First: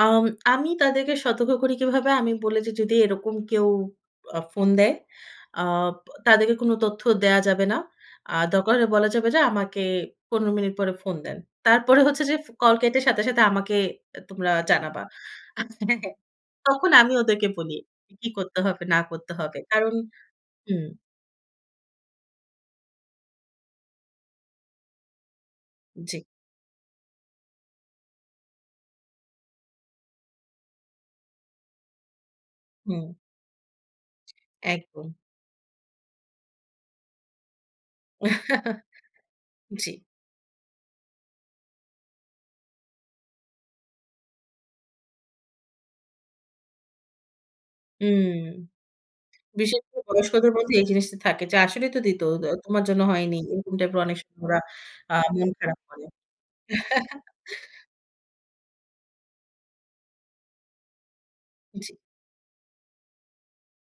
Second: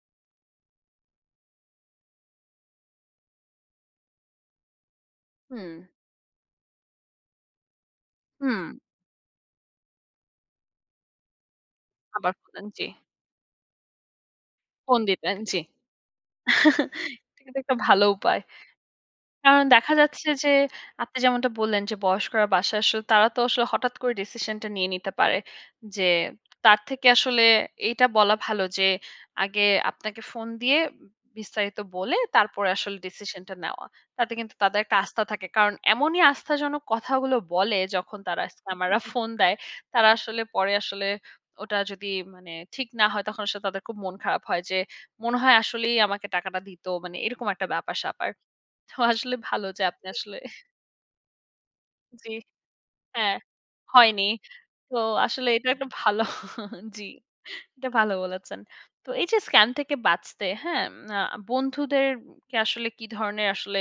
আম আমি তাদেরকে সতর্ক করি কিভাবে, আমি বলে যে, "যদি এরকম কেউ আ ফোন দেয়, হুম। আপ তাদেরকে কোনো তথ্য দেয়া যাবে না। আ হুম। দরকার বলা যাবে যে, "আমাকে ১৫ মিনিট পরে ফোন দেন।" তারপরে হচ্ছে আবার যে ফ করলেন। কল জি। কেটে সাথে, সাথে, আমাকে এ তোমরা ফোন জানাবা।" দিতেন, জ্বী। হ্যাঁ, তখন আমি এটা ওদেরকে কিন্তু বলি একটা ভালো কি, কি, উপায়। করতে হবে না করতে হবে। কারণ দেখা কারণ যাচ্ছে যে, উম আপনি যেমনটা বললেন, যে বয়স্করা বাসায় আসলে তারা তো আসলে হঠাৎ করে ডিসিশন টা নিয়ে নিতে পারে। যে জ্বী। তার থেকে আসলে এইটা বলা ভালো যে আগে আপনাকে ফোন দিয়ে বিস্তারিত বলে তারপরে আসলে হুম। ডিসিশন টা নেওয়া। তাতে কিন্তু তাদের একটা একদম। আস্থা থাকে। কারণ এমনই আস্থাজনক কথাগুলো বলে যখন তারা স্ক্যামাররা ফোন দেয়। জ্বী। তারা আসলে পরে আসলে ওটা যদি মানে ঠিক না হয় তখন আসলে তাদের খুব মন খারাপ হয়। যে মনে হয় আসলেই আমাকে টাকাটা দিত। মানে এরকম একটা উম ব্যাপার-স্যাপার। তো আসলে ভালো বিশেষ যে করে আপনি আসলে বয়স্কদের প্রতি এই জিনিসটা থাকে। যে, "আসলেই তো দিত। জ্বি। দো তোমার জন্য হ্যাঁ, হয়নি।" এরকম টাইপের অনেক হয়নি। সময় ওরা তো আ মন আসলে এটা খারাপ একটা করে। ভালো জ্বি। এটা ভালো বলেছেন। তো এই যে স্কাম থেকে বাঁচতে হ্যাঁ, আ জি। বন্ধুদেরকে আসলে, কি ধরনের আসলে,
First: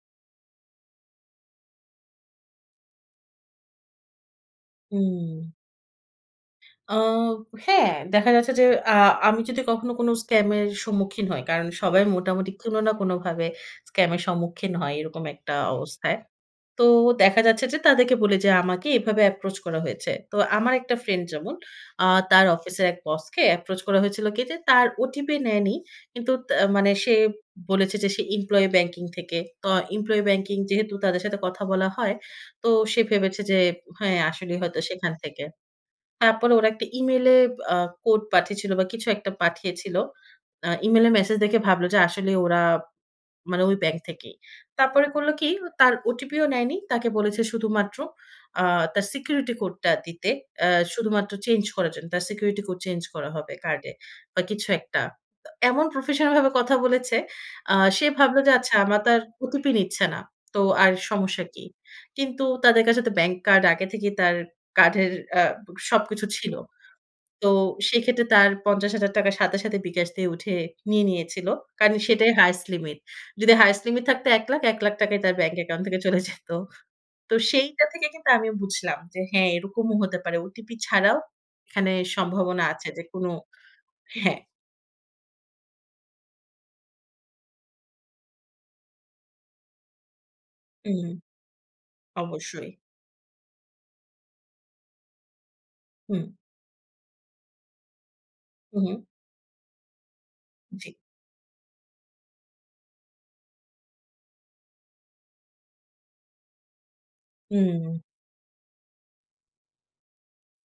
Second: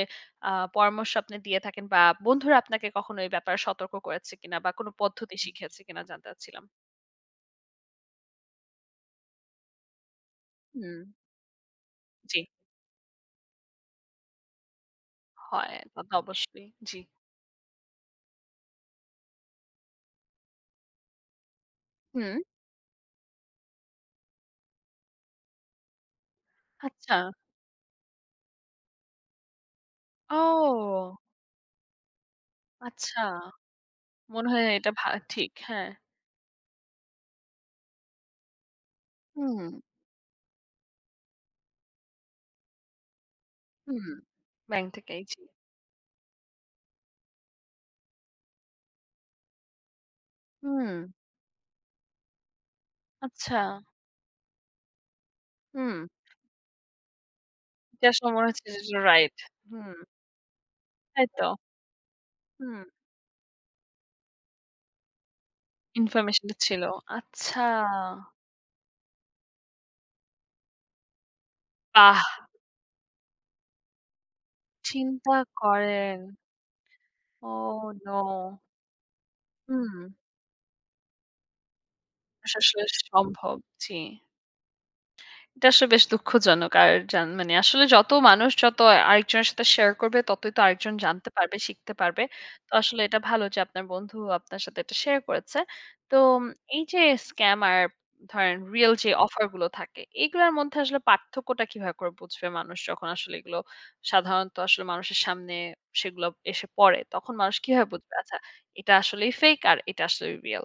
আ পরামর্শ আপনি দিয়ে থাকেন? বা বন্ধুরা আপনাকে কখনো এই ব্যাপারে সতর্ক করেছে কিনা? বা কোনো পদ্ধতি উম শিখিয়েছে কিনা? জানতে চাচ্ছিলাম। আব হ্যাঁ, দেখা যাচ্ছে যে আ আমি যদি কখনো কোনো স্কাম এর হুম। সম্মুখীন হই। কারণ সবাই জ্বী। মোটামুটি কোনো না কোনোভাবে স্ক্যাম এর সম্মুখীন হয় এরকম একটা হয়, তা তো অবস্থায়। অবশ্যই, তো জ্বি। দেখা যাচ্ছে যে তাদেরকে বলে যে আমাকে এভাবে এপ্রোচ করা হয়েছে। তো আমার একটা ফ্রেন্ড যেমন আ হুম। তার অফিসের এক বসকে এপ্রোচ করা হয়েছিল কি যে তার ওটিপি নেয়নি। কিন্তু তা মানে সে আচ্ছা। বলেছে যে সে এমপ্লয়ি ব্যাংকিং থেকে। তো এমপ্লয়ি ব্যাংকিং যেহেতু ও! তাদের সাথে কথা বলা হয় তো সে আচ্ছা। ভেবেছে যে হ্যাঁ, মনে আসলেই হয় হয়তো এটা ভা সেখান থেকে। ঠিক, হ্যাঁ। তারপরে ওরা একটা Email এ বআ কোড পাঠিয়েছিল বা কিছু একটা হুম। পাঠিয়েছিল। আ Email এ মেসেজ দেখে ভাবলো যে আসলে ওরা মানে ওই ব্যাংক হুম, থেকেই। ব্যাংক তারপরে থেকেই, করল জি। কি? তার ওটিপিও নেয়নি। তাকে বলেছে শুধুমাত্র আ তার সিকিউরিটি কোডটা দিতে। এ্যা হুম। শুধুমাত্র চেঞ্জ করার জন্য। তার সিকিউরিটি কোড চেঞ্জ করা হবে আচ্ছা। কার্ডে বা কিছু একটা। তো এমন হুম। প্রফেশনাল ভাবে কথা বলেছে আ সে এটা ভাবলো সময় যে, হচ্ছে "আচ্ছা, যে যে, আমার তার রাইট, ওটিপি হুম। নিচ্ছে না। তো আর তাই সমস্যা তো। কি?" কিন্তু তাদের হুম। কাছে তো ব্যাংক কার্ড আগে থেকেই তার কার্ডের আ সবকিছু ইনফরমেশন ছিল। টা ছিল। তো আচ্ছা! সেক্ষেত্রে তার ৳৫০,০০০ সাথে, সাথে, বিকাশ দিয়ে উঠে নিয়ে নিয়েছিল। কারণ বাহ! সেটাই হাইয়েস্ট লিমিট। যদি হাইয়েস্ট লিমিট থাকতো ৳১,০০,০০০, ৳১,০০,০০০ ই চিন্তা তার ব্যাংক অ্যাকাউন্ট থেকে করেন। চলে যেত। তো ওহ সেইটা থেকে নো! কিন্তু আমি বুঝলাম, যে হ্যাঁ, এরকমও হুম। হতে পারে। ওটিপি ছাড়াও এখানে সম্ভাবনা আছে [unintelligible] যে কোনো সম্ভব জি। হ্যাঁ। এটা আসলে বেশ দুঃখজনক। আর যান মানে আসলে যত মানুষ যত আরেকজনের সাথে শেয়ার করবে, ততই তো আরেকজন উম জানতে পারবে, শিখতে পারবে। অবশ্যই। তো আসলে এটা ভালো যে আপনার বন্ধু আপনার সাথে এটা শেয়ার করেছে। তো হুম। এই যে স্কামার ধরেন হু, রিয়াল হু। যে অফার গুলো থাকে, এগুলার মধ্যে জ্বী। আসলে পার্থক্যটা কিভাবে করে বুঝবে মানুষ, যখন আসলে এগুলো সাধারণত আসলে মানুষের সামনে সেগুলো এসে পড়ে, তখন মানুষ কিভাবে হুম। বুঝবে? আচ্ছা, এটা আসলেই ফেক আর এটা আসলেই রিয়াল?